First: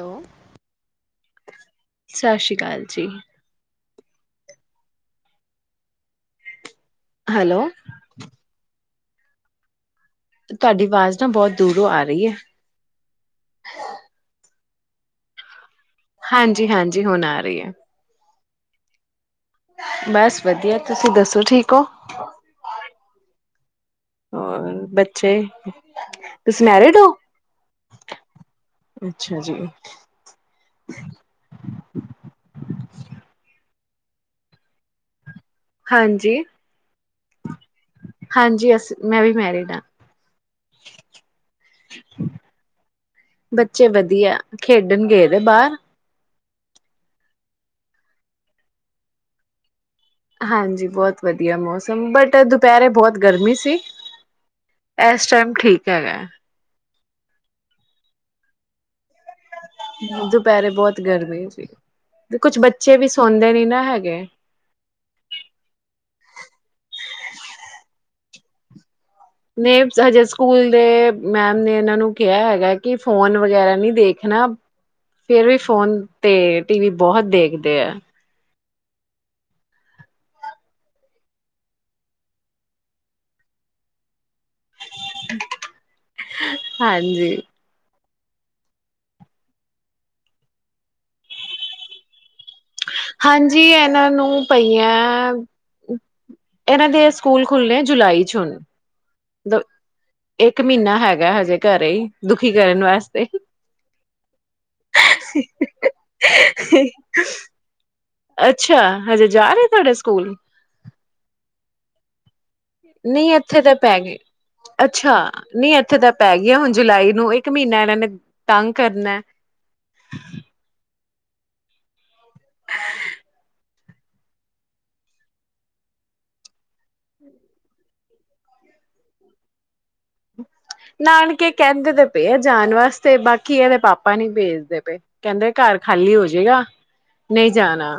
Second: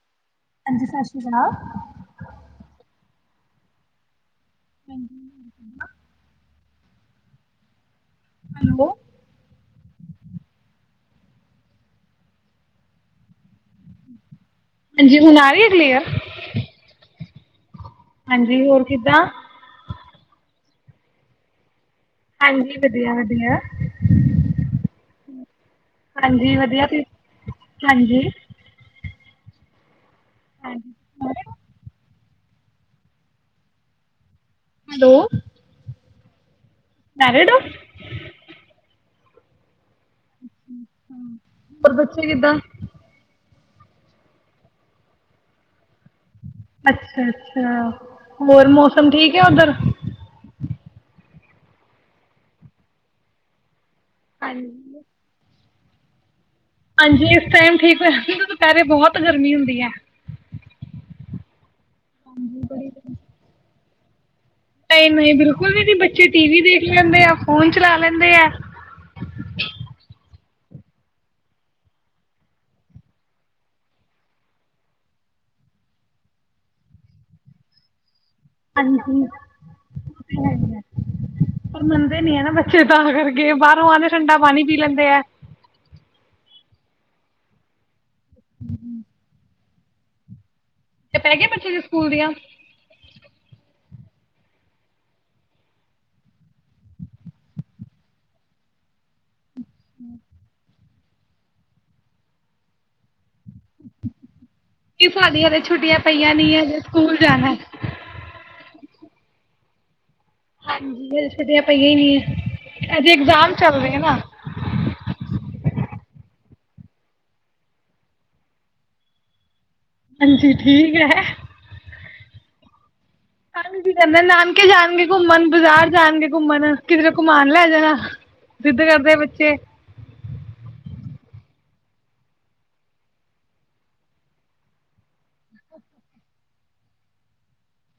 Hello ਹਾਂਜੀ ਸਤਿ ਸ਼੍ਰੀ ਜਨਾਬ ਸਤਿ ਸ਼੍ਰੀ ਅਕਾਲ ਜੀ। ਹਾਂਜੀ ਹੈਲੋ ਲੋ ਤੁਹਾਡੀ ਆਵਾਜ਼ ਨਾ ਬਹੁਤ ਦੂਰੋਂ ਆ ਰਹੀ ਹੈ ਹਾਂਜੀ ਹੁਣ ਆ ਰਹੀ ਐ ਹਾਂਜੀ ਹਾਂਜੀ ਹੂਣ ਹੀ ਹੈ ਹਾਂਜੀ ਹੋਰ ਕਿੱਦਾਂ ਬਸ ਵਧੀਆ ਤੁਸੀਂ ਦੱਸੋ ਠੀਕ ਹੋ ਹਾਂਜੀ ਵਧੀਆ ਵਧੀਆ ਹੋਰ ਬੱਚੇ, ਹਾਂਜੀ ਤੁਸੀ ਵਧੀਆ ਮੈਰਿਡ ਤੁ ਹੋ? ਹਾਂਜੀ ਅੱਛਾ ਜੀ। [inaudible] ਹਾਂਜੀ ਹੋਗੀ। ਹੈਲੋ। ਹਾਂਜੀ ਮੈਰਿਡ ਉ? ਹਾਂਜੀ ਅਸੀਂ ਮੈਂ ਵੀ ਮੈਰਿਡ ਹਾਂ। ਹੂੰ ਹੋਰ ਬੱਚੇ ਕਿਦਾਂ? ਬੱਚੇ ਵਧੀਆ ਖੇਡਣ ਗਏ ਦੇ ਬਾਹਰ ਅੱਛਾ ਅੱਛਾ ਹੋਰ ਮੌਸਮ ਠੀਕ ਐ ਉੱਧਰ ਹਾਂਜੀ ਬਹੁਤ ਵਧੀਆ ਮੌਸਮ ਬਟ ਦੁਪਹਿਰੇ ਬਹੁਤ ਗਰਮੀ ਸੀ। ਹਾਂਜੀ ਐਸ ਟਾਈਮ ਠੀਕ ਹੈਗਾ। ਹਾਂਜੀ ਇਸ ਟਾਈਮ ਠੀਕ ਹੋਇਆ ਨਹੀਂ ਤਾ ਦੁਪਹਿਰੇ ਬਹੁਤ ਗਰਮੀ ਹੁੰਦੀ ਹੈ ਦੁਪਹਿਰੇ ਬਹੁਤ ਗਰਮੀ ਜੀ ਕੁਛ ਬੱਚੇ ਵੀ ਸੌਦੇ ਨੀ ਨਾ ਹੈਗੇ। ਓਕੇ ਨਹੀਂ ਨਹੀਂ ਬਿਲਕੁਲ ਵੀ ਨੀ, ਬੱਚੇ ਟੀ ਵੀ ਦੇਖ ਲੈਂਦੇ ਆ ਫੋਨ ਚਲਾ ਲੈਂਦੇ ਆ ਨੇਮਸ ਹਜੇ ਸ ਸਕੂਲ ਦੇ ਮੈਮ ਨੇ ਇਹਨਾਂ ਨੂੰ ਕਿਹਾ ਹੈਗਾ ਕਿ ਫੋਨ ਵਗੈਰਾ ਨਹੀਂ ਦੇਖਣਾ ਫੇਰ ਵੀ ਫੋਨ ਤੇ ਟੀ ਵੀ ਬਹੁਤ ਦੇਖਦੇ ਐ। ਹਾਂਜੀ ਉਹ ਤੇ ਹੈਗਾ। ਪਰ ਮੰਨਦੇ ਨੀ ਹੈ ਨਾ ਬੱਚੇ ਤਾਂ ਅਗਰ ਗੇਮ ਬਾਹਰੋਂ ਆਦੇ ਠੰਡਾ ਪਾਣੀ ਪੀ ਲੈਂਦੇ ਆ। ਹਾਂਜੀ। ਹੂੰ ਤੇ ਪੈ ਗੇ ਬੱਚੇ ਦੇ ਸਕੂਲ ਦੀਆਂ ਹਾਂਜੀ ਇਹਨਾਂ ਨੂੰ ਪਈਆਂ, ਇਹਨਾਂ ਦੇ ਸਕੂਲ ਖੁੱਲਣੇ ਜੁਲਾਈ ਚ ਹੁਣ ਦੋ, ਇੱਕ ਮਹੀਨਾ ਹੈਗਾ ਹਜੇ ਘਰੇ ਹੀ ਦੁਖੀ ਕਰਨ ਵਾਸਤੇ ਕੀ ਸਾਡੀਆ ਹਜੇ ਛੁੱਟੀਆਂ ਪਈਆਂ ਨੀ ਹਜੇ ਸਕੂਲ ਜਾਣਾ ਅੱਛਾ ਹਜੇ ਜਾ ਰਹੇ ਤੁਹਾਡੇੂ ਸ ਹਾਂਜੀ ਹਜੇ ਛੁੱਟੀਆਂ ਪਈਆਂ ਨਹੀਂ ਆ। ਨਹੀਂ ਇੱਥੇ ਤਾਂ ਪੈ ਗਏ। ਅੱਛਾ ਨਹੀਂ ਏ ਉੱਥੇ ਤਾਂ ਪੈ ਗਿਆਈ ਹੁਣ ਜੁਲਾਈ ਨੂੰ ਇੱਕ ਮਹੀਨਾ ਇਹਨਾਂ ਨੇ ਤੰਗ ਕਰਨਾ ਹਾਂਜੀ ਠੀਕ ਹੈ। ਕਹਦੇ ਨਾਨਕੇ ਜਾਣਗੇ ਘੁੰਮਣ ਬਾਜ਼ਾਰ ਜਾਣਗੇ ਘੁੰਮਣ ਕਿਧਰੇ ਘੁਮਣ ਲੈ ਜਾਣਾ ਜਿੱਦ ਕਰਦੇ ਬੱਚੇ ਨਾਨਕੇ ਕਹਿੰਦੇ ਤੇ ਪਏ ਆ ਜਾਣ ਵਾਸਤੇ ਬਾਕੀ ਇਹਦੇ ਪਾਪਾ ਨਹੀ ਭੇਜਦੇ ਪਏ ਕਹਿੰਦੇ ਘਰ ਖਾਲੀ ਹੋਜੇਗਾ ਨਹੀਂ ਜਾਣਾ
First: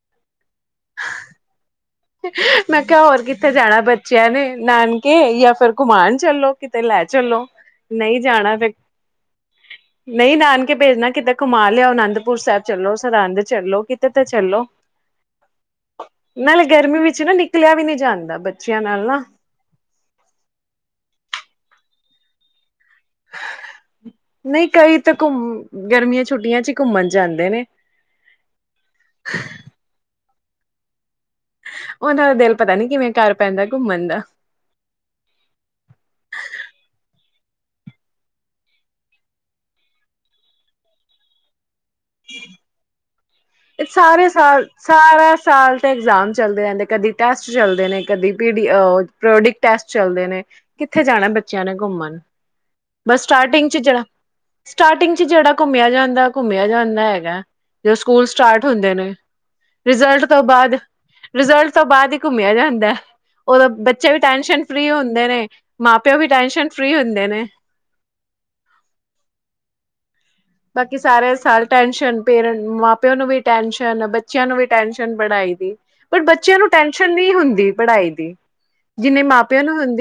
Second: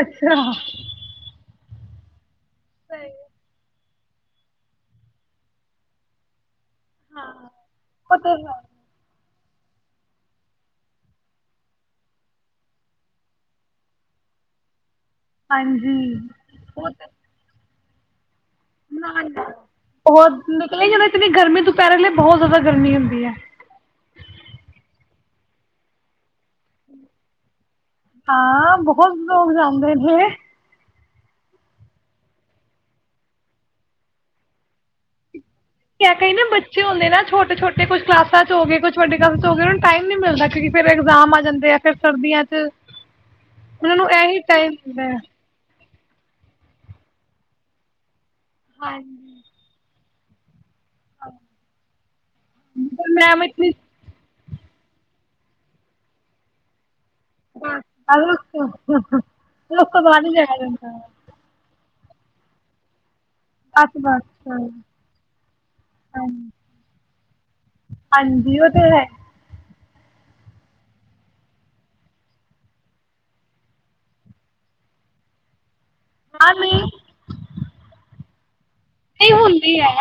ਅੱਛਾ ਮੈਂ ਕਿਹਾ ਹੋਰ ਕਿੱਥੇ ਜਾਣਾ ਬੱਚ ਬੱਚਿਆਂ ਨੇ ਨਾਨਕੇ ਜਾਂ ਫਿਰ ਘੁਮਾਣ ਚੱਲੋ ਕਿਤੇ ਲੈ ਹਾਂ ਚੱਲੋ ਉਹ ਨਹੀਂ ਤੇ ਹੈ ਜਾਣਾ ਫਿਰ ਨਹੀਂ ਨਾਨਕੇ ਭੇਜਣਾ ਕਿਤੇ ਘੁਮਾ ਲਿਆ ਅਨੰਦਪੁਰ ਸਾਹਿਬ ਚੱਲੋ ਸਰਹੰਦ ਚੱਲੋ ਕਿਤੇ ਤਾਂ ਚੱਲੋ ਹਾਂਜੀ ਨਾਲੇ ਗਰਮੀ ਵਿੱਚ ਨਾ ਨਿਕਲਿਆ ਵੀ ਨੀ ਜਾਂਦਾ ਬੱਚ ਉਹ ਨਿਕਲੀ ਜਦੋਂ ਇਤਨੀ ਗਰਮੀ ਤੁ ਪੈਰਾ ਲੇ ਬਹੁਤ ਜ਼ਿਆਦਾ ਗਰਮੀ ਹੁੰਦੀ ਹੈ ਤੇ ਘੁਮ ਗਰਮੀਆਂ ਚ ਛੁੱਟੀਆਂ ਹੀ ਘੁੰਮਣ ਜਾਂਦੇ ਨੇ ਹਾਂ ਬਹੁਤ ਲੋਕ ਜਾਂਦੇ ਨੇ ਉਹਨਾਂ ਦਾ ਦਿਲ ਪਤਾ ਨੀ ਕਿਵੇਂ ਕਰ ਪੈਂਦਾ ਘੁੰਮਣ ਦਾ ਕਿਆ ਕਹਿਿੰ ਨਾ ਬੱਚੇ ਹੁੰਦੇ ਨਾ ਛੋਟੇ ਛੋਟੇ ਕੁਛ ਕਲਾਸਾਂ ਚ ਹੋ ਗਏ ਕੁਛ ਵੱਡੇ ਕਲਾਸ ਚ ਹੋ ਗਏ ਉਹਨਾਂ ਨੂੰ ਟਾਈਮ ਨਹੀਂ ਮਿਲਦਾ ਕਿਉਂਕਿ ਫੇਰ ਇਗਜ਼ਾਮ ਆ ਜਾਂਦੇ ਆ। ਫਿਰ ਸਰਦੀਆਂ ਚ ਇਹ ਉਹਨਾਂ ਨੂੰ ਸਾਰੇ ਇਹੀ ਸਾਲ ਟਾਈਮ ਹੁੰਦਾ ਹੈ। ਸਾਰਾ ਸਾਲ ਇਗਜ਼ਾਮ ਚੱਲਦੇ ਰਹਿੰਦੇ ਕਦੀ ਟੈਸਟ ਚੱਲਦੇ ਨੇ ਕਦੀ ਹਾਂਜੀ। ਪ੍ਰੋਡਿਕਟ ਟੈਸਟ ਚੱਲਦੇ ਨੇ ਕਿੱਥੇ ਜਾਣਾ ਬੱਚਿਆਂ ਨੇ ਘੁੰਮਣ ਬਸ ਮੈਮ ਸਟਾਰਟਿੰਗ ਇਤਨੀ ਚ ਜਿਹੜਾ ਸਟਾਰਟਿੰਗ ਚ ਜਿਹੜਾ ਘੁੰਮਿਆ ਜਾਂਦਾ ਘੁੰਮਿਆ ਜਾਂਦਾ ਹੈਗਾ ਜਦੋਂ ਸਕੂਲ ਸਟਾਰਟ ਹੁੰਦੇ ਨੇ ਉਸ ਰਿਜ਼ਲਟ ਹੀ ਤੋਂ ਜਾਇਆ ਬਾਅਦ ਜਾਂਦਾ ਹੈ। ਰਿਜ਼ਲਟ ਉਸ ਤੋਂ ਬਾਅਦ ਹੀ ਘੁੰਮਿਆ ਜਾਂਦਾ ਹੈ ਉਦੋਂ ਬਸ ਬੱਚੇ ਵੀ ਬਸ ਟੈਨਸ਼ਨ ਫਰੀ ਹੁੰਦੇ ਨੇ ਮਾਂ ਪਿਓ ਵੀ ਹਾਂਜੀ ਟੈਸ਼ਨ ਫ੍ਰਰੀ ਹੁੰਦੇ ਨੇ ਹਾਂਜੀ ਉਹ ਤੇ ਹੈ ਬਾਕੀ ਸਾਰੇ ਸਾਲ ਟੈਸ਼ਨ ਪੇਰ ਮਾਂ ਪਿਓ ਨੂੰ ਵੀ ਟੈਸ਼ਨ ਬੱਚਿਆਂ ਨੂੰ ਵੀ ਟੈਸ਼ਨ ਪੜ੍ਹਾਈ ਦੀ ਪਰ ਹਾਂ ਬੱਚਿਆਂ ਨੂੰ ਨਹੀਂ ਟੈਸ਼ਨ ਨਹੀਂ ਹੁੰਦੀ ਪੜ੍ਹਾਈ ਦੀ ਜਿੰਨੇ ਨਹੀਂ ਮਾਪਿਆਂ ਨੂੰ ਹੁੰਦੀ ਹੈ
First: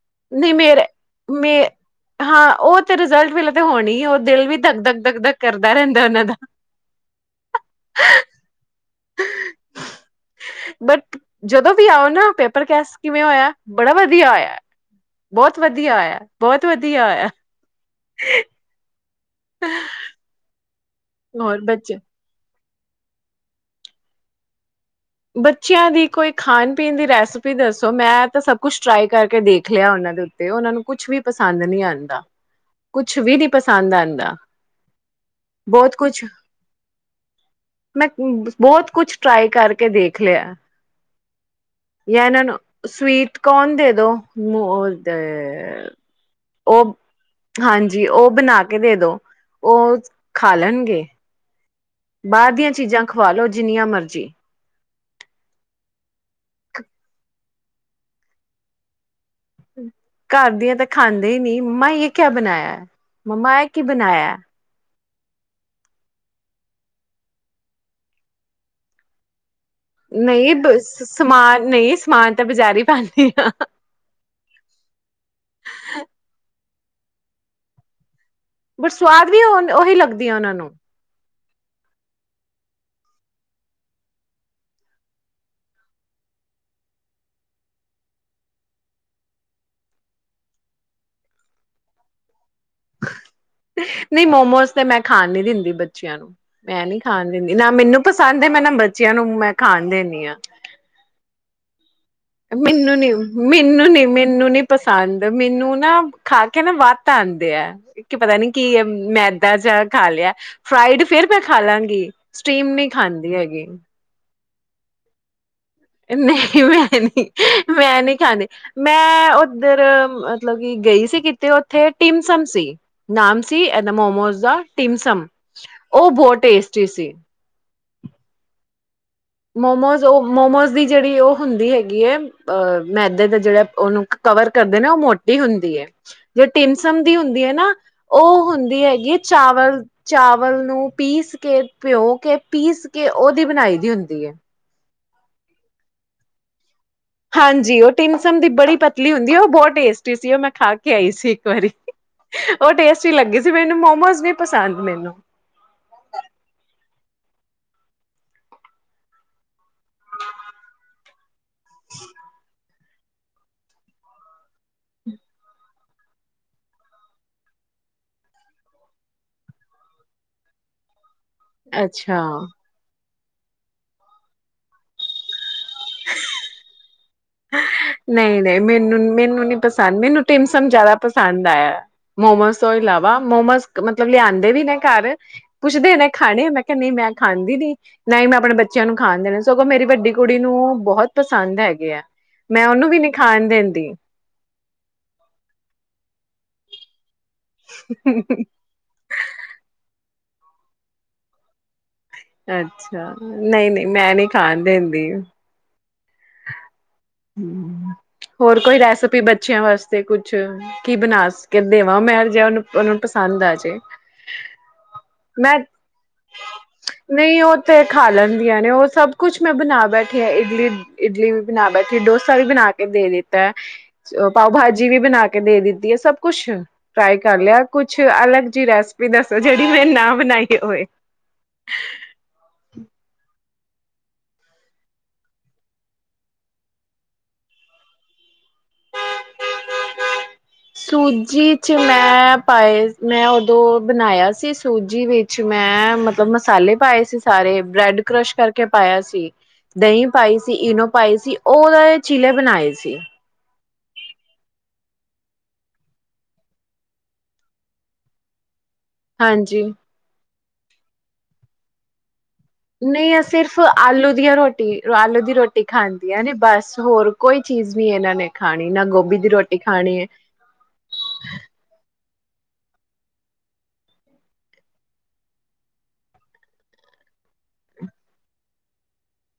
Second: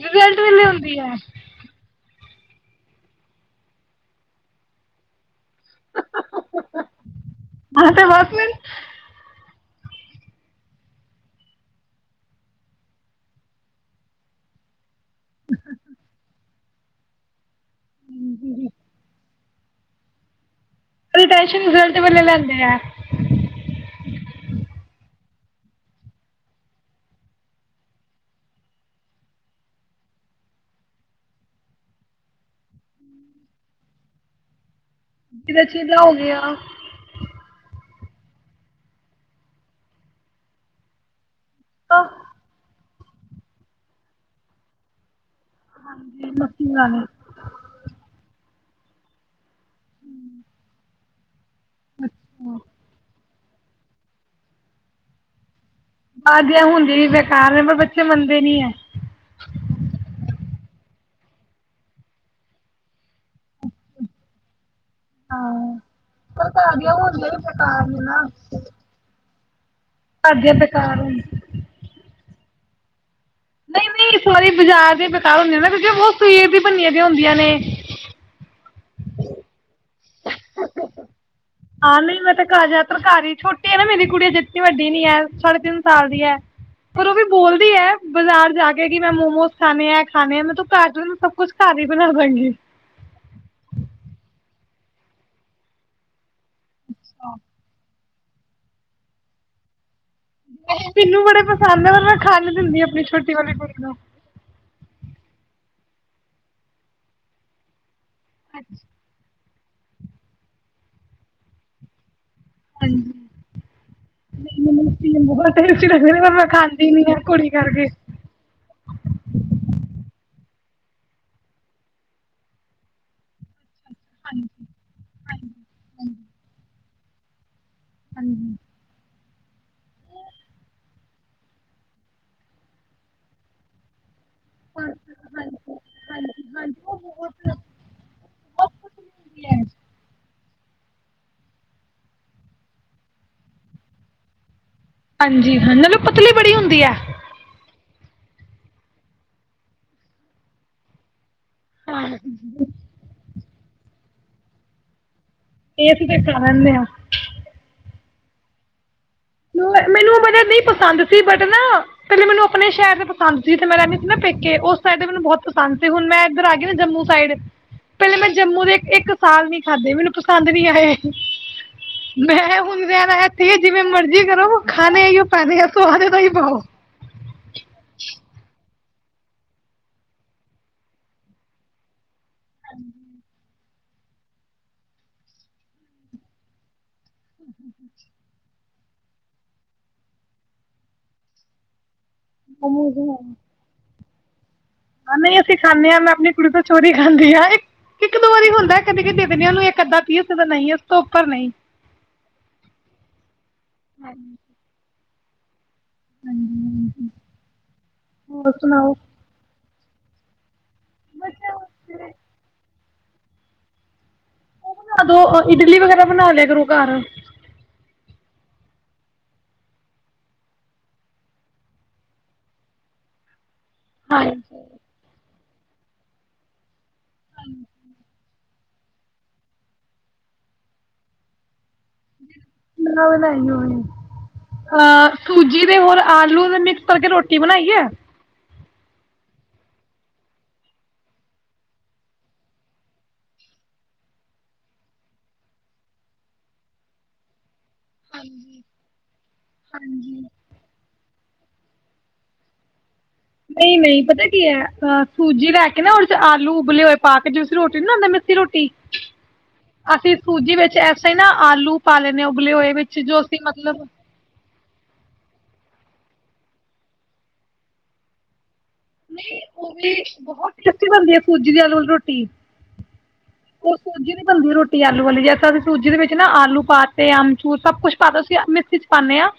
ਰਿਜ਼ਲਟ ਨਹੀਂ ਵੇਲੇ ਮੇਰੇ ਹੁਂਦੀ ਹੈ ਮੇ ਹਾਂ ਉਹ ਤੇ ਰਿਜਲਟ ਵੇਲੇ ਤਾਂ ਹੋਣੀ ਉਹ ਦਿਲ ਵੀ ਦ ਦਕ ਦਕਦ ਕਰਦਾ ਰਹਿੰਦਾ ਉਹਨਾਂ ਦਾ ਹਾਂ ਤੇ ਬਸ ਫਿਰ ਬਟ ਜਦੋਂ ਵੀ ਆਓ ਨਾ ਪੇਪਰ ਕੈਸ ਕਿਵੇਂ ਹੋਇਆ ਬੜਾ ਵਧੀਆ ਹੋਇਆ ਬਹੁਤ ਵਧੀਆ ਆਇਆ ਬਹੁਤ ਵਧੀਆ ਹਮ ਹੋਰ ਟੈਸ਼ਨ ਬੱਚੇ ਰਿਜ਼ਲਟ ਵੇਲੇ ਲਿਆਂਦੇ ਆ [unintelligible] ਬੱਚਿਆਂ ਦੀ ਕੋਈ ਖਾਣ ਪੀਣ ਦੀ ਰੈਸਪੀ ਦੱਸੋ ਮੈਂ ਤਾਂ ਸਭ ਕੁਛ ਟਰਾਈ ਕਰਕੇ ਦੇਖ ਲਿਆ ਉਹਨਾਂ ਦੇ ਉੱਤੇ ਉਹਨਾਂ ਨੂੰ ਕੁਛ ਵੀ ਪਸੰਦ ਨਹੀਂ ਆਉਂਦਾ ਕੁਛ ਵੀ ਨੀ ਪਸੰਦ ਆਉਂਦਾ ਜਿਦਾ ਬਹੁਤ ਚੀਲਾ ਹੋ ਕੁਛ ਗਿਆ ਮੈਂ ਬਹੁਤ ਕੁਛ ਟਰਾਈ ਕਰਕੇ ਕੇ ਦੇਖ ਲਿਆ ਹਾਂਜੀ ਯਨਾਂ ਨੂੰ ਸਵੀਟ ਕੋਨ ਦੇ ਦੋ ਤੇ ਮੱਕੀ ਉਹ ਵਾਲੇ ਹਾਂਜੀ ਉਹ ਬਣਾ ਦੇ ਦੋ ਉਹ ਖਾ ਲੈਣਗੇ ਬਾਹਰ ਦੀਆਂ ਚੀਜ਼ਾਂ ਖਵਾ ਲੋ ਜਿੰਨੀਆਂ ਮਰਜ਼ੀ ਬਾ ਜ ਹੁਣਦੀ ਵੀ ਬੇਕਾਰ ਨੇ ਪਰ ਬੱਚੇ ਮੰਨਦੇ ਨੀ ਹੈ ਘਰ ਦੀਆਂ ਤਾਂ ਖਾਂਦੇ ਹੀ ਨਹੀਂੀ ਮੰਮਾ ਇਹ ਕਿਆ ਬਣਾਇਆ ਮੰਮਾ ਇਹ ਕੀ ਬਣਾਇਆ ਹਾਂ ਫਕਾ ਗਿਆ ਹੁਣ ਗਿਆ ਵੀ ਫਕਾ ਨਾ [unintelligible] ਘਰਦੀਆਂ ਨਹੀਂ ਬ ਬੇਕਾਰ ਹੁੰਦੀਆਂ ਸਮਾਨ ਨਹੀਂ ਸਮਾਨ ਤਾਂ ਬਜਾਰੀ ਪਾਉਦੀ ਨਹੀਂ ਨਹੀਂ ਇਸ ਵਾਰੀ ਬਾਜ਼ਾਰ ਦੇ ਬੇਕਾਰ ਹੁੰਦੇ ਨਾ ਕਿਉਂਕਿ ਸਈ ਦੀ ਬੰਨੀਆਂ ਵੀ ਹੁੰਦੀਆਂ ਨੇ ਬਟ ਸਵਾਦ ਵੀ ਉਹੀ ਲੱਗਦੀ ਆ ਉਹਨਾਂ ਨੂੰ ਆਾਂ ਨਹੀਂ ਮੈਂ ਤੇ ਘਰ ਜ਼ਿਆਦਾਤਰ ਘਰ ਹੀ ਛੋਟੀ ਹੈ ਨਾ ਮੇਰੀ ਕੁੜੀ ਅਜ ਜਤਨੀ ਵੱਡੀ ਨੀ ਹੈ ਸਾਢੇ ਤਿੰਨ ਸਾਲ ਦੀ ਹੈ ਪਰ ਉਹ ਵੀ ਬੋਲਦੀ ਹੈ ਬਾਜ਼ਾਰ ਜਾ ਕੇ ਕਿ ਮੈਂ ਮੋਮੋਸ ਖਾਣੇ ਆ ਖਾਣੇ ਆ ਮੈਂ ਤੂੰ ਘਰ ਸਭ ਕੁਛ ਘਰ ਹੀ ਬਣਾ ਦਵਾਂਗੀ ਨਹੀਂ ਮੋਮੋਸ ਤੇ ਮੈਂ ਖਾਣ ਨੀ ਦਿੰਦੀ ਬੱਚਿਆਂ ਨੂੰ ਮੈਂ ਨੀ ਖਾਣ ਅੱਛਾ। ਦਿੰਦੀ ਨਾ ਮੈਨੂੰ ਪਸੰਦ ਹੈ ਮੈਂ ਨਾ ਬੱਚਿਆਂ ਨੂੰ ਮੈਂ ਖਾਣ ਦੇ ਮੈਨੂੰ ਬੜੇ ਸਾਮਮੇ ਵੱਲ ਮੈਨੂੰ ਨੀ ਮੈਨੂੰ ਨੀ ਮੈਨੂੰ ਨੀ ਪਸੰਦ [unintelligible] ਮੈਨੂੰ ਨਾ ਖਾ ਕੇ ਨਾ ਵੱਧ ਆਉਂਦੇ ਆ ਕੀ ਪਤਾ ਨੀ ਅੱਛਾ ਕਿ ਮੈ ਘਰ ਜਾ ਖਾ ਲਿਆ ਫਰਾਈਡ ਫੇਿਰ ਮੈਂ ਖਾ ਲਾਂਗੀ ਸਟੀਮ ਨਹੀਂ ਖਾਂਦੀ ਹੈਗੀ ਮੁ ਨ ਬ [inaudible] ਨਹੀਂ ਮੈਂ ਨਹੀਂ ਕਰਕੇ। ਮੈਂ ਨਹੀਂ ਖਾਂਦੀ ਮੈਂ ਉੱਧਰ ਮਤਲਬ ਕਿ ਗਈ ਸੀ ਕਿਤੇ ਉੱਥੇ ਟਿਮਸਮ ਸੀ ਨਾਮ ਸੀ ਮੋਮੋਸ ਹਾਂਜੀ, ਦਾ ਹਾਂਜੀ, ਟਿਮਸਮ ਹਾਂਜੀ, ਉਹ ਬਹੁਤ ਟੇਸਟ ਟੀਸੀ [unintelligible] ਮੋਮੋਜ਼ ਉਹ ਮੋਮੋਜ਼ ਦੀ ਜਿਹੜੀ ਉਹ ਹੁੰਦੀ ਹੈਗੀ ਹੈ ਅ ਮੈਦੇ ਦਾ ਜਿਹੜਾ ਉਹਨੂੰ ਕਵਰ ਕਰਦੇ ਨੇ ਉਹ ਹਾਂਜੀ, ਮੋਟੀ ਹੁੰਦੀ ਹੈ ਹਾਂਜੀ, ਜੋ ਹਾਂਜੀ ਉਹ ਟਿਮਸਮ ਦੀ ਬਹੁਤ ਹੁੰਦੀ ਹੈ ਨਾ ਉਹ ਬਹੁਤ ਹੁੰਦੀ ਪਤਲੀ ਹੈਗੀ ਹੈ ਹੁੰਦੀ ਚਾਵਲ ਚਾਵ ਚਾਵਲ ਨੂੰ ਪੀਸ ਕੇ ਪਿਓ ਕੇ ਪੀਸ ਕੇ ਉਹਦੀ ਬਣਾਈ ਦੀ ਹੁੰਦੀ ਦੀ ਹੈ ਹਾਂਜੀ ਹ ਮਤਲਬ ਪਤਲੀ ਬੜੀ ਹੁੰਦੀ ਹੈ ਹਾਂਜੀ ਉਹ ਟਿਮਸਮ ਦੀ ਬੜੀ ਪਤਲੀ ਹੁੰਦੀ ਉਹ ਬਹੁਤ ਟੇਸਟੀ ਸੀ ਉਹ ਮੈਂ ਖਾ ਕੇ ਆਈ ਸੀ ਵਾਰੀ ਟੇਸਟ ਉਹ ਟੇਸਟ ਹੀ ਲੱਗੇ ਮੈਨੂੰ ਮੋਮੋਸ ਨੀ ਪਸੰਦ ਮੈਨੂੰ ਇਹ ਅਸੀਂ ਫਾਹਾ ਲਿਆ ਮੈਨੂੰ ਮਲ ਨਹੀਂ ਪਸੰਦ ਸੀ ਬ ਨਾ ਪਹਿਲੇ ਮੈਨੂੰ ਆਪਣੇ ਸ਼ਹਿਰ ਪਸੰਦ ਸੀ ਤੇ ਮੈਂ ਰਹਿੰਦੀ ਸੀ ਨਾ ਪੇਕੇ ਉਸ ਸਾਈਡ ਦੇ ਮੈਨੂੰ ਬਹੁਤ ਪਸੰਦ ਸੀ ਹੁਣ ਮੈਂ ਇੱਧਰ ਆ ਗ ਨਾ ਜੰਮੂ ਸਾਈਡ ਪਹਿਲੇ ਮੈਂ ਜੰਮੂ ਦੇ ਇੱਕ ਸਾਲ ਨੀ ਖਾਧੇ ਮੈਨੂੰ ਪਸੰਦ ਨੀ ਆਏ ਅੱਛਾ ਮੈਂ ਹੁਣਦਿਆਂ ਠੀਕ ਜਿਵੇਂ ਮਰਜੀ ਕਰੋ ਖਾਣੇ ਹੈ ਉਹ ਪਾਨੇ ੳ [unintelligible] ਨਹੀਂ ਨਹੀਂ ਮੈਨੂੰ ਮੈਨੂੰ ਨੀ ਪਸੰਦ ਮੈਨੂੰ ਟਿਮਸਮ ਜ਼ਿਆਦਾ ਪਸੰਦ ਆਇਆ ਮੋਮੋਸ ਸੋਇ ਲਾਵਾ ਮੋਮੋਜ਼ ਮਤਲਬ ਲਿਆਂਂਦੇ ਵੀ ਨੇ ਘਰ ਪੁੱਛਦੇ ਨੇ ਖਾਣੇ ਮੈਂ ਕਿਹਾ ਨਹੀਂ ਮੈਂ ਖਾਂਦੀ ਨੀ ਨਾ ਹੀ ਮੈਂ ਆਪਣੇ ਬੱਚਿਆਂ ਨੂੰ ਖਾਂਦੇ ਨੇ ਸਗੋਂ ਮੇਰੀ ਵੱਡੀ ਕੁੜੀ ਨੂੰ ਬਹੁਤ ਪਸੰਦ ਹੈਗੇ ਆ ਮੈਂ ਉਹਨੂੰ ਵੀ ਨੀ ਖਾਣ ਦਿੰਦੀ ਹਾਂ ਨਹੀਂ ਅਸੀਂ ਖਾਂਦੇ ਹਾਂ ਮੈਂ ਆਪਣੀ ਕੁੜੀ ਤੋਂ ਚੋਰੀ ਖਾਂਦੀ ਆ ਇੱਕ ਇੱਕ ਦੋ ਵਾਰੀ ਹੁੰਦਾ ਕਦੇ ਕ ਦੇ ਦਿੰਦੇ ਹ ਉਹਨੂੰ ਇੱਕ ਅੱਧਾ ਪੀ ਤਾਂ ਨਹੀਂ ਇਸ ਤੋਂ ਉੱਪਰ ਨਹੀਂ ਅੱਛਾ ਨਹੀਂ ਨਹੀਂ ਮੈਂ ਨਹੀਂ ਖਾਣ ਦਿੰਦੀ ਹੁਂ ਹੋਰ ਕੋਈ ਰੈਸਪੀ ਬੱਚਿਆਂ ਵਾਸਤੇ ਤੇ ਕੁਛ ਕੀ ਬਣਾਸ ਕੇ ਦੇਵਾਂ ਮੈ ਜੋ ਉਹਨੂੰ ਉਹਨਾਂ ਨੂੰ ਪਸੰਦ ਆ ਜੇ। ਉਹ ਬਣਾ ਦੋ, ਮੈਂ ਇਡਲੀ ਵਗੈਰਾ ਬਣਾ ਲਿਆ ਕਰੋ ਘਰ ਆਂ ਨੇ ਉਹ ਸਭ ਕੁਛ ਮੈਂ ਬਣਾ ਬੈਠੀ ਆ ਇਡਲੀ ਇਡਲੀ ਵੀ ਬਣਾ ਬੈਠੀ, ਡੋਸਾ ਵੀ ਬਣਾ ਕੇ ਦੇ ਦਿੱਤਾ ਹੈ। ਪਾਓ ਹਾਂਜੀ ਭਾਜੀ ਵੀ ਬਣਾ ਕੇ ਬਣਾ ਕੇ ਦੇ ਦਿੱਤੀ ਹੈ, ਸਭ ਕੁੱਛ ਫਰਾਈ ਕਰ ਲਿਆ, ਕੁਛ ਅਲੱਗ ਰੈਸਿਪੀ ਦੱਸੋ ਜਿਹੜੀ ਮੈਂ ਨਾ ਬਣਾਈ ਹੋਵੇ। ਨੋ ਲਾਈ ਹੋਵੇ ਆਹ ਸੂਜੀ ਦੇ ਹੋਰ ਆਲੂ ਤੇ ਮਿਕਸ ਕਰਕੇ ਰੋਟੀ ਬਣਾਈ ਹੈ। ਸੂਜੀ ਚ ਮੈਂ ਪਾਏ ਮੈਂ ਉਦੋਂ ਬਣਾਇਆ ਸੀ, ਸੂਜੀ ਵਿੱਚ ਮੈਂ ਮਤਲਬ ਮਸਾਲੇ ਪਾਏ ਸੀ ਸਾਰੇ। ਬ੍ਰੈਡ ਕਰਸ਼ ਕਰਕੇ ਪਾਇਆ ਸੀ, ਦਹੀਂ ਪਾਈ ਸੀ ਇਨੋ ਪਏ ਸੀ, ਉਹ ਉਹਦਾ ਚੀਲੇ ਬਣਾਏ ਸੀ। ਨਹੀਂ ਨਹੀਂ ਪਤਾ ਕੀ ਹੈ, ਅ ਸੂਜੀ ਲੈ ਕੇ ਨਾ ਆਲੂ ਉਬਲੇ ਹੋਏ ਪਾ ਕੇ ਜੋ ਰੋਟੀ ਨੀ ਬਣਾਉਦੇ ਮਿੱਸੀ ਰੋਟੀ ਹਾਂਜੀ। ਅਸੀਂ ਸੂਜੀ ਵਿੱਚ ਐਸੇ ਹੀ ਨਾ ਆਲੂ ਪਾ ਹਾਂ ਉਬਲੇ ਹੋਏ ਵਿੱਚ ਨਹੀਂ ਆ ਜੋ ਅਸੀਂ ਸਿਰਫ ਮਤਲਬ ਆਲੂ ਦੀਆਂ ਰੋਟੀਆਂ ਆਲੂ ਦੀ ਰੋਟੀ ਖਾਂਦੀ ਹੈ, ਬਸ ਹੋਰ ਕੋਈ ਚੀਜ਼ ਵੀ ਇਹਨਾਂ ਨੇ ਖਾਣੀ ਨਾ ਗੋਭੀ ਦੀ ਨਹੀਂ ਰੋਟੀ ਉਹ ਵੀ ਖਾਣੀ ਹੈ ਬਹੁਤ ਟੇਸਟੀ ਬਣਦੀ ਹੈ, ਸੂਜੀ ਤੇ ਆਲੂ ਦੀ ਰੋਟੀ ਟੀ ਉਹ ਸੂਜੀ ਨੀ ਬਣਦੀ ਰੋਟੀ ਆਲੂ ਵਾਲੀ ਜਦ ਤਕ ਅਸੀ ਸੂਜੀ ਦੇ ਵਿੱਚ ਨਾ ਆਲੂ ਪਾਤੇ, ਅਮਚੂਰ ਸਭ ਕੁਛ ਪਾਤਾ ਅਸੀਂ ਮਿੱਸੀ ਚ ਪਾਉਂਦੇ ਹਾਂ।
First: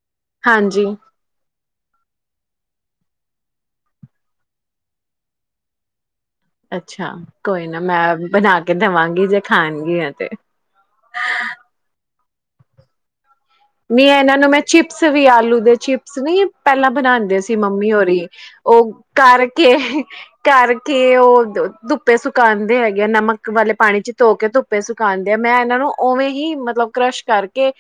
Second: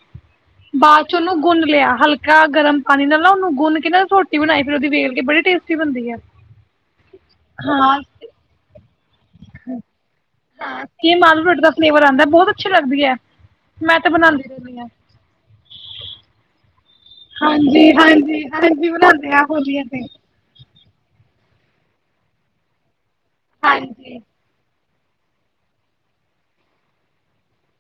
ਹਾਂਜੀ ਬਾਅਦ ਚੋਂ ਨਾ ਗੁਨ- ਲਿਆ ਹਲਕਾ ਗਰਮ ਪਾਣੀ ਲੈ ਲਾਉ, ਉਹਨੂੰ ਗੁਣ ਕੇ ਨਾ ਰੋਟੀ ਬਣਾਈ ਫਿਰ ਉਹਦੀ ਵੇਲ ਕੇ ਬੜੀ ਟੇਸਟੀ ਬਣਦੀ ਹੈ। ਅੱਛਾ, ਕੋਈ ਨਾ ਮੈਂ ਬਣਾ ਕੇ ਦੇਵਾਂਗੀ। ਜੇ ਖਾਣਗੀਆਂ ਤੇ ਕੀ ਮਾਲੁਮ ਰੋਟੀ ਦਾ ਫਲੇਵਰ ਸਵਾਦ ਨਾਲ, ਬਹੁਤ ਅੱਛੀ ਲੱਗਦੀ ਹੈ। ਮੈਂ ਨੀ ਤੇ ਇਹਨਾਂ ਬਣਾਉਂਦੀ ਨੂੰ ਮੈਂ ਰਹਿੰਦੀ ਹਾਂ ਚਿਪਸ ਵੀ ਆਲੂ ਦੇ ਚਿਪਸ ਨੀ ਆ। ਪਹਿਲਾਂ ਬਣਾਉਂਦੇ ਸੀ ਮੰਮੀ ਹਾਂਜੀ ਹੋਰੀ, ਹਾਂਜੀ ਹਾਂਜੀ ਉਹ ਬਣਾਉਂਦੇ ਆ ਕਰਕੇ ਹੋਲੀਆਂ ਤੇ ਕਰਕੇ ਉਹ ਧੁੱਪੇ ਸੁਕਾਉਂਦੇ ਹੈਗੇ। ਨਮਕ ਵਾਲੇ ਪਾਣੀ ਚ ਹਾਂਜੀ ਧੋ ਕੇ ਧੁੱਪ ਧੁੱਪੇ ਸੁਕਾਣਦੇ ਆ, ਮੈਂ ਇਹਨਾਂ ਨੂੰ ਉਵੇਂ ਹੀ ਮਤਲਬ ਕਰਸ਼ ਕਰਕੇ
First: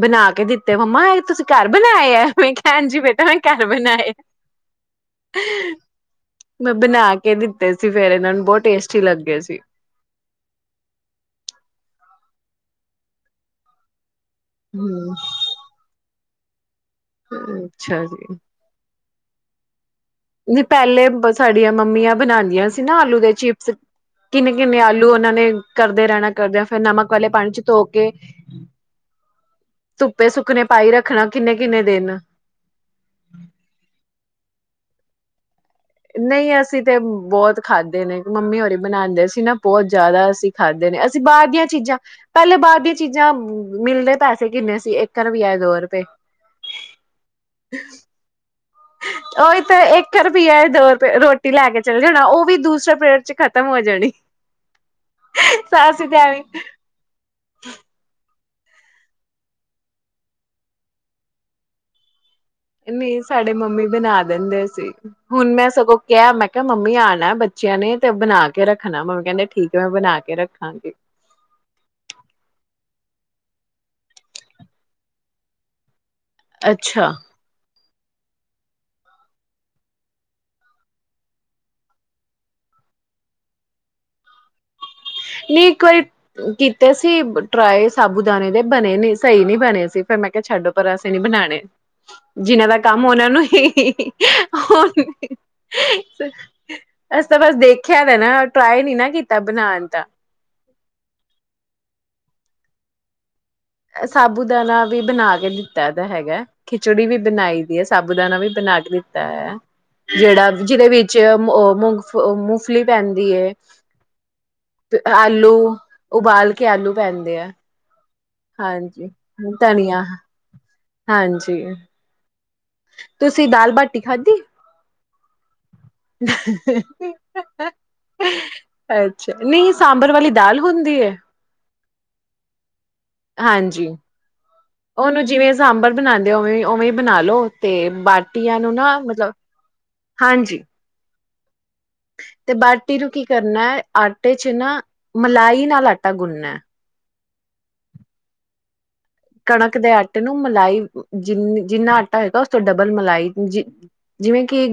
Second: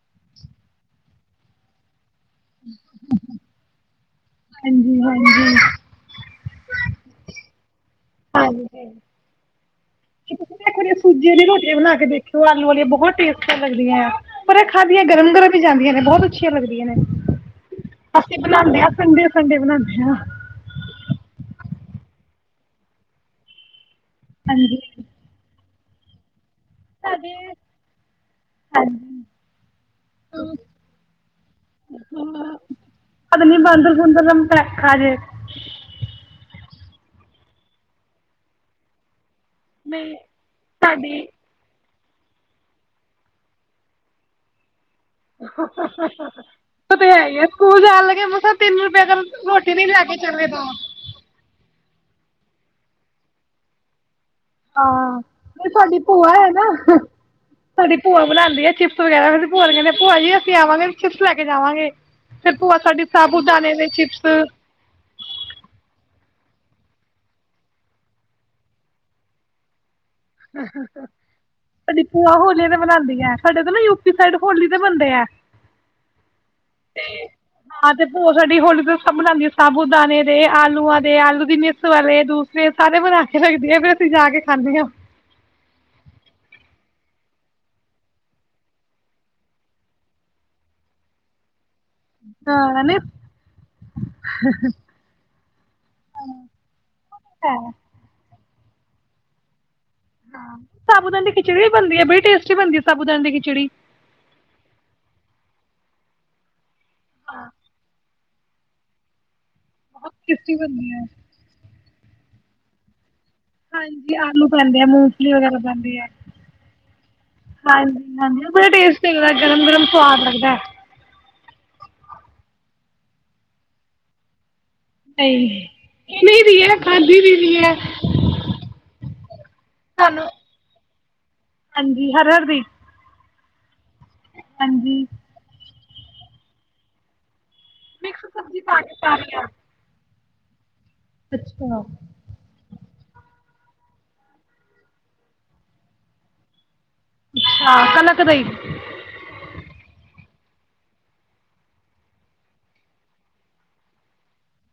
ਬਣਾ ਕੇ ਦਿੱਤੇ ਮੰਮਾ ਇਹ ਤੁਸੀਂ ਘਰ ਬਣਾਏ ਹੈ। ਮੈਂ ਕਿਹਾ, ਹਾਂਜੀ ਬੇਟਾ ਮੈਂ ਘਰ ਬਣਾਏ ਆ। ਹਾਂਜੀ ਹਾਂਜੀ ਮੈਂ ਬਣਾ ਕੇ ਦਿੱਤੇ ਸੀ। ਫੇਰ ਇਹਨਾਂ ਨੂੰ ਬਹੁਤ ਹਾਂਜੀ, ਟੇਸਟੀ ਲੱਗੇ ਸੀ ਕੀ ਤੁਸੀ ਵੀ ਇਕ ਵਾਰ ਸੂਜੀ ਆਲੀ ਰੋਟੀਆਂ ਬਣਾ ਕੇ ਦੇਖਿਓ ਆਲ ਲੂ ਵਾਲੀਆਂ ਬਹੋਤ ਟੇਸਟੀ ਲੱਗਦੀਐਂ। ਪਰ ਐ ਖਾਦੀਆਂ ਹਮ ਗਰਮ ਗਰਮ ਈ ਜਾਂਦੀਆਂ ਨੇ, ਬਹੋਤ ਅਛੇ ਲਗ ਦੀਆਂ ਨੇ ਅੱਛਾ ਅਸੀਂ ਬਣਾਂਦੇ ਆਂ ਸੰਡੇ ਸੰਡੇ ਬਣਾਂਦੇ ਆਂ। ਨੀ ਪੈਲੇ ਬ ਸਾਡੀਆਂ ਮੰਮੀਆਂ ਬਣਾਦੀਆਂ ਸੀ ਨਾ ਆਲੂ ਦੇ ਚਿਪਸ। ਕਿੰਨੇ ਹਾਂਜੀ ਕਿੰਨੇ ਆਲੂ ਔਨਾਂ ਨੇ ਕਰਦੇ ਰਹਿਣਾ। ਕਰਦਿਆਂ ਫੇਰ ਨਮਕ ਵਾਲੇ ਸਾਡੇ ਪਾਣੀ ਚ ਧੋ ਕੇ ਹਾਂਜੀ ਧੁੱਪੇ ਸੁੱਕਣੇ ਪਾਈ ਰੱਖਣਾ ਕਿੰਨੇ ਕਿੰਨੇ ਦਿਨ। ਪਤਾ ਅਰੇ। ਨਹੀਂ ਅਸੀਂ ਤੇ ਬੌਤ ਖਾਧੇ ਨੇ ਮੰਮੀ ਹੋਰੀ ਬਣਾਂਦੇ ਸੀ। ਸੀ ਨਾ ਬੌਤ ਨਹੀਂ ਜੈਦਾ ਅਸੀਂ ਖਾਦੇ ਨੇ ਸਾਡੀ ਅਸੀਂ ਬਾਰ ਦੀਆਂ ਚੀਜ਼ਾਂ ਪੈਲੇ ਬਾਰ ਦੀਆਂ ਚੀਜ਼ਾਂ ਮਿਲਦੇ ਪੈਸੇ ਕਿੰਨੇ ਸੀ। ਇੱਕ ਰੁਪਇਆ ਦੋ ਰੁਪਏ ਔ ਤੇ ਹੈ ਈ ਐ ਸਕੂਲ ਜਾਣ ਲੱਗੇ ਮਸਾ ਔਹੀ ਤੇ ਏਕ ਰੁਪਈਆ ਯਾ ਦੋ ਰੁਪਏ ਰੋਟੀ ਲੈ ਕੇ ਚਲ ਚੱਲ ਜਾਣਾ ਔ ਵੀ ਦੂਸਰੇ ਪੇਰਡ ਚ ਖ਼ਤਮ ਹੋ ਜਾਣੀ। ਹਾਂ, ਔ ਸਾਡੀ ਅਸੀਂ ਤੇ ਭੂਆ ਐਵੇਂ ਹੈ ਨਾ ਸਾਡੀ ਭੂਆ ਬਣਾਦੀ ਐ ਚਿਪਸ ਵਗੈਰਾ ਫਿਰ ਅਸੀਂ ਭੂਆਂ ਨੂ ਕੈੰਣੇ ਆ, ਭੂਆ ਜੀ ਅਸੀਂ ਆਵਾਂਗੇ ਚਿਪਸ ਲੈ ਕੇ ਜਾਵਾਂਗੇ। ਫਿਰ ਭੂਆ ਸਾਡੀ ਨਹੀਂ ਸਾਬੂ ਸਾਡੇ ਦਾਣੇ ਮੰਮੀ ਦੇ ਚਿਪਸ ਬਣਾ ਦਿੰਦੇ ਸਾਡੀ ਸੀ ਹੁਣ ਮੈਂ ਸਗੋਂ ਕਿਐ ਮੈਂ ਕਿਆ ਮੰਮੀ ਆਣੈ ਬੱਚਿਆਂ ਨੇ ਤੇ ਬਣਾ ਕੇ ਰੱਖਣਾ। ਮੰਮੀ ਕੈੰਦੇ ਠੀਕ ਹੈ ਮੈਂ ਬਣਾ ਕੇ ਰੱਖਾਂਗੀ ਸਾਡੀ ਭੂਆ ਹੋਲੇ ਤੇ ਬਨਾਂਦੀ ਸਾਡੇ ਤਾਂ ਨਾ ਯੂਪੀ ਸਾਈਡ ਹੋਲੀ ਦੇ ਬੰਣਦੇ ਐ। ਅੱਛਾ। ਹਾਂ ਤੇ ਭੂਆ ਸਾਡੀ ਹੋਲੀ ਤੇ ਸਭ ਬਣਾਦੀ ਏ ਸਾਬੂ ਦਾਣੇ ਦੇ ਆਲੂਆਂ ਦੇ ਆਲੂ ਦੀ ਮਿਸ ਵਾਲੇ ਦੂਸਰੇ ਸਾਰੇ ਬਣਾ ਕੇ ਰੱਖਦੀ ਏ ਫੇਰ ਅਸੀਂ ਜਾ ਕੇ ਖਾਂਣੇ ਆਂ। ਨ੍ਹੀਂ ਇੱਕ ਵਾਰੀ ਕੀਤੇ ਸੀ ਟਰਾਏ ਸਾਬੂ ਦਾਣੇ ਦੇ ਬਣੇ ਨੀ ਸਹੀ ਨ੍ਹੀਂ ਬਣੇ ਸੀ ਫਿਰ ਮੈਂ ਕਿਆ ਛੱਡ ਪਰਾ ਅਸੀਂ ਨੀ ਬਣਾਣੇ। ਜਿਨਾਂ ਦਾ ਹਾਂ ਨਹੀਂ ਕੰਮ ਔਨਾਂ ਨੂੰ ਹੀ ਸ ਅਸੀ ਤਾਂ ਬਸ ਹੈ ਦੇਖਿਆ ਦਾ ਨੈ। ਟਰਾਈ ਨੀ ਨਾ ਕੀਤਾ ਬਣਾਣ ਦਾ ਸਾਬੂਦਾਨੇ ਦੀ ਖਿਚੜੀ ਵੀ ਬਣਦੀ ਐ, ਬਈ ਟੇਸਟੀ ਬਣਦੀ ਐ ਸਾਬੂਦਾਨੇ ਦੀ ਖਿਚੜੀ। ਸਾਬੂ ਦਾਨਾ ਵੀ ਬਣਾ ਕੇ ਦਿੱਤਾ ਦਾ ਹੈਗੈ। ਖਿਚੜੀ ਵੀ ਹਾਂ ਬਣਾਈ ਦੀ ਐ। ਸਭ ਬੂ ਦਾਨਾ ਵੀ ਬਣਾ ਕੇ ਦਿੱਤਾ ਹੋਯਾ ਐ। ਬਹੁਤ ਜੇੜਾ ਟੇਸਟੀ ਜਿਦੇ ਬਣਦੀ ਹੈ ਵਿੱਚ ਮੂੰਗ ਫ ਮੂੰਫਲੀ ਪੈਂਦ ਦੀ ਏ ਹਾਂਜੀ ਆਲੂ ਪੈਂਦੇ ਆ ਤੇ ਮੂੰਗਫਲੀ ਆਲੂ ਵਗੈਰਾ ਪੈਂਦੀ ਹੈ ਉਬਾਲ ਕੇ ਆਲੂ ਪੈਂਦੇ ਐ। ਹਾਂਜੀ ਬੜਾ ਟੇਸਟ ਲਗਦਾ ਗਰਮ ਗਰਮ ਸਵਾਦ ਲੱਗਦਾ ਹਾਂਜੀ ਤੁਸੀਂ ਦਾਲ ਬਾਟੀ ਖਾਦੀ। ਨਹੀਂ ਨਹੀਂ ਕਿ ਦੀ ਹੈ ਖਾਂਦੀ ਦੀ ਹੈ ਅੱਛਾ ਨਹੀਂ ਸਾਂਬਰ ਹਾਨੂੰ ਵਾਲੀ ਦਾਲ ਹੁੰਦੀ ਹੈ ਹਾਂਜੀ ਹਰ ਹਰਦੀ ਹਾਂਜੀ ਉਹਨੂੰ ਜਿਵੇਂ ਸਾਂਬਰ ਬਣਾਉਂਦੇ ਉਵੇਂ ਉਵੇਂ ਬਣਾ ਲਓ। ਤੇ ਮਿਕਸ ਬਾਟੀਆਂ ਸਬਜ਼ੀ ਨੂੰ ਪਾ ਕੇ ਨਾ ਮਤਲਬ ਸਾਰੀਆਂ ਹਾਂਜੀ ਅੱਛਾ ਤੇ ਬਾਟੀ ਨੂੰ ਕੀ ਕਰਨਾ ਹੈ ਆਟੇ ' ਚ ਨਾ ਮਲਾਈ ਨਾਲ ਆਟਾ ਗੁੰਨਨਾ ਹੈ। ਅੱਛਾ ਕਨਕ ਦਾਈ ਕਣਕ ਦੇ ਆਟੇ ਨੂੰ ਮਲਾਈ ਜਿੰ ਜਿੰਨਾ ਆਟਾ ਹੈਏਗਾ ਉਸ ਤੋਂ ਡਬਲ ਮਲਾਈ ਜਿਵੇਂ ਕਿ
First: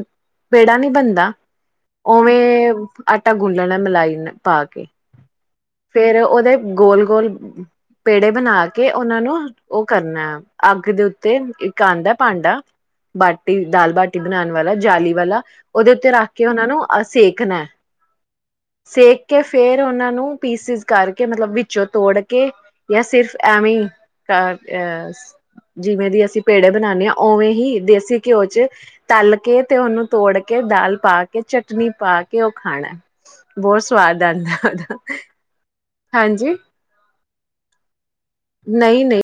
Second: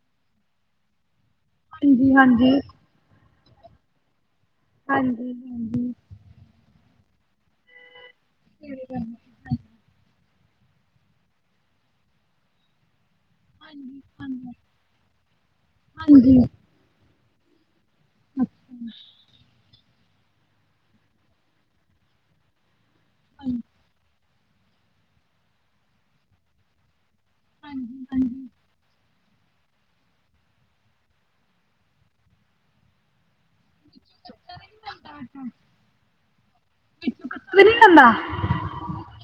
ਪੇੜਾ ਨੀ ਬਣਦਾ। ਹਾਂਜੀ ਹਾਂਜੀ ਉਵੇਂ ਅ ਗੁਨ ਲੈਣਾ ਮਿਲਾਈ ਨੇ ਪਾ ਕੇ ਹਾਂਜੀ ਹਾਂਜੀ ਫੇਰ ਉਹਦੇ ਗੋਲ ਗੋਲ ਪੇੜੇ ਬਣਾ ਕੇ ਹਾਂਜੀ ਉਹਨਾਂ ਨੂੰ ਕਰਨਾ ਅੱਗ ਦੇ ਉੱਤੇ ਇੱਕ ਆਉਂਦਾ ਭਾਂਡਾ ਬਾਟੀ ਦਾਲ ਬਾਟੀ ਬਣਾਉਣ ਹਾਂਜੀ ਵਾਲਾ ਜਾਲੀ ਵਾਲਾ ਉਹਦੇ ਉੱਤੇ ਰੱਖ ਹਾਂਜੀ ਕੇ ਉਹਨਾ ਨੂੰਹ ਸੇਕ ਖਣਾ ਵਿੱਚੋਂ ਸੇਕ ਕੇ ਫੇਰ ਉਹਨਾਂ ਨੂੰ ਪੀਸਿਸ ਕਰਕੇ ਮਤਲਬ ਵਿੱਚੋਂ ਤੋੜ ਕੇ ਜਾਂ ਸਿਰਫ ਐਵੇਂ ਘ ਅਹ ਜਿਵੇਂ ਦੀ ਅਸੀਂ ਪੇੜੇ ਬਣਾਉਦੇ ਹਾਂ ਉਵੇਂ ਹੀ ਦੇਸੀ ਘਿਓ ਚ ਤਲ ਕੇ ਤੇ ਉਹਨੂੰ ਤੋੜ ਕੇ ਦਾਲ ਪਾ ਕੇ ਚਟਨੀ ਪਾ ਕੇ ਉਹ ਖਾਣਾ ਬਹੁਤ ਸਵਾਦ ਆਉਂਦਾ ਉਹਦਾ ਹਾਂਜੀ ਕੁੱਛ ਵੀ ਨੀ ਹੁੰਦਾ ਨਹੀਂ ਨਹੀਂ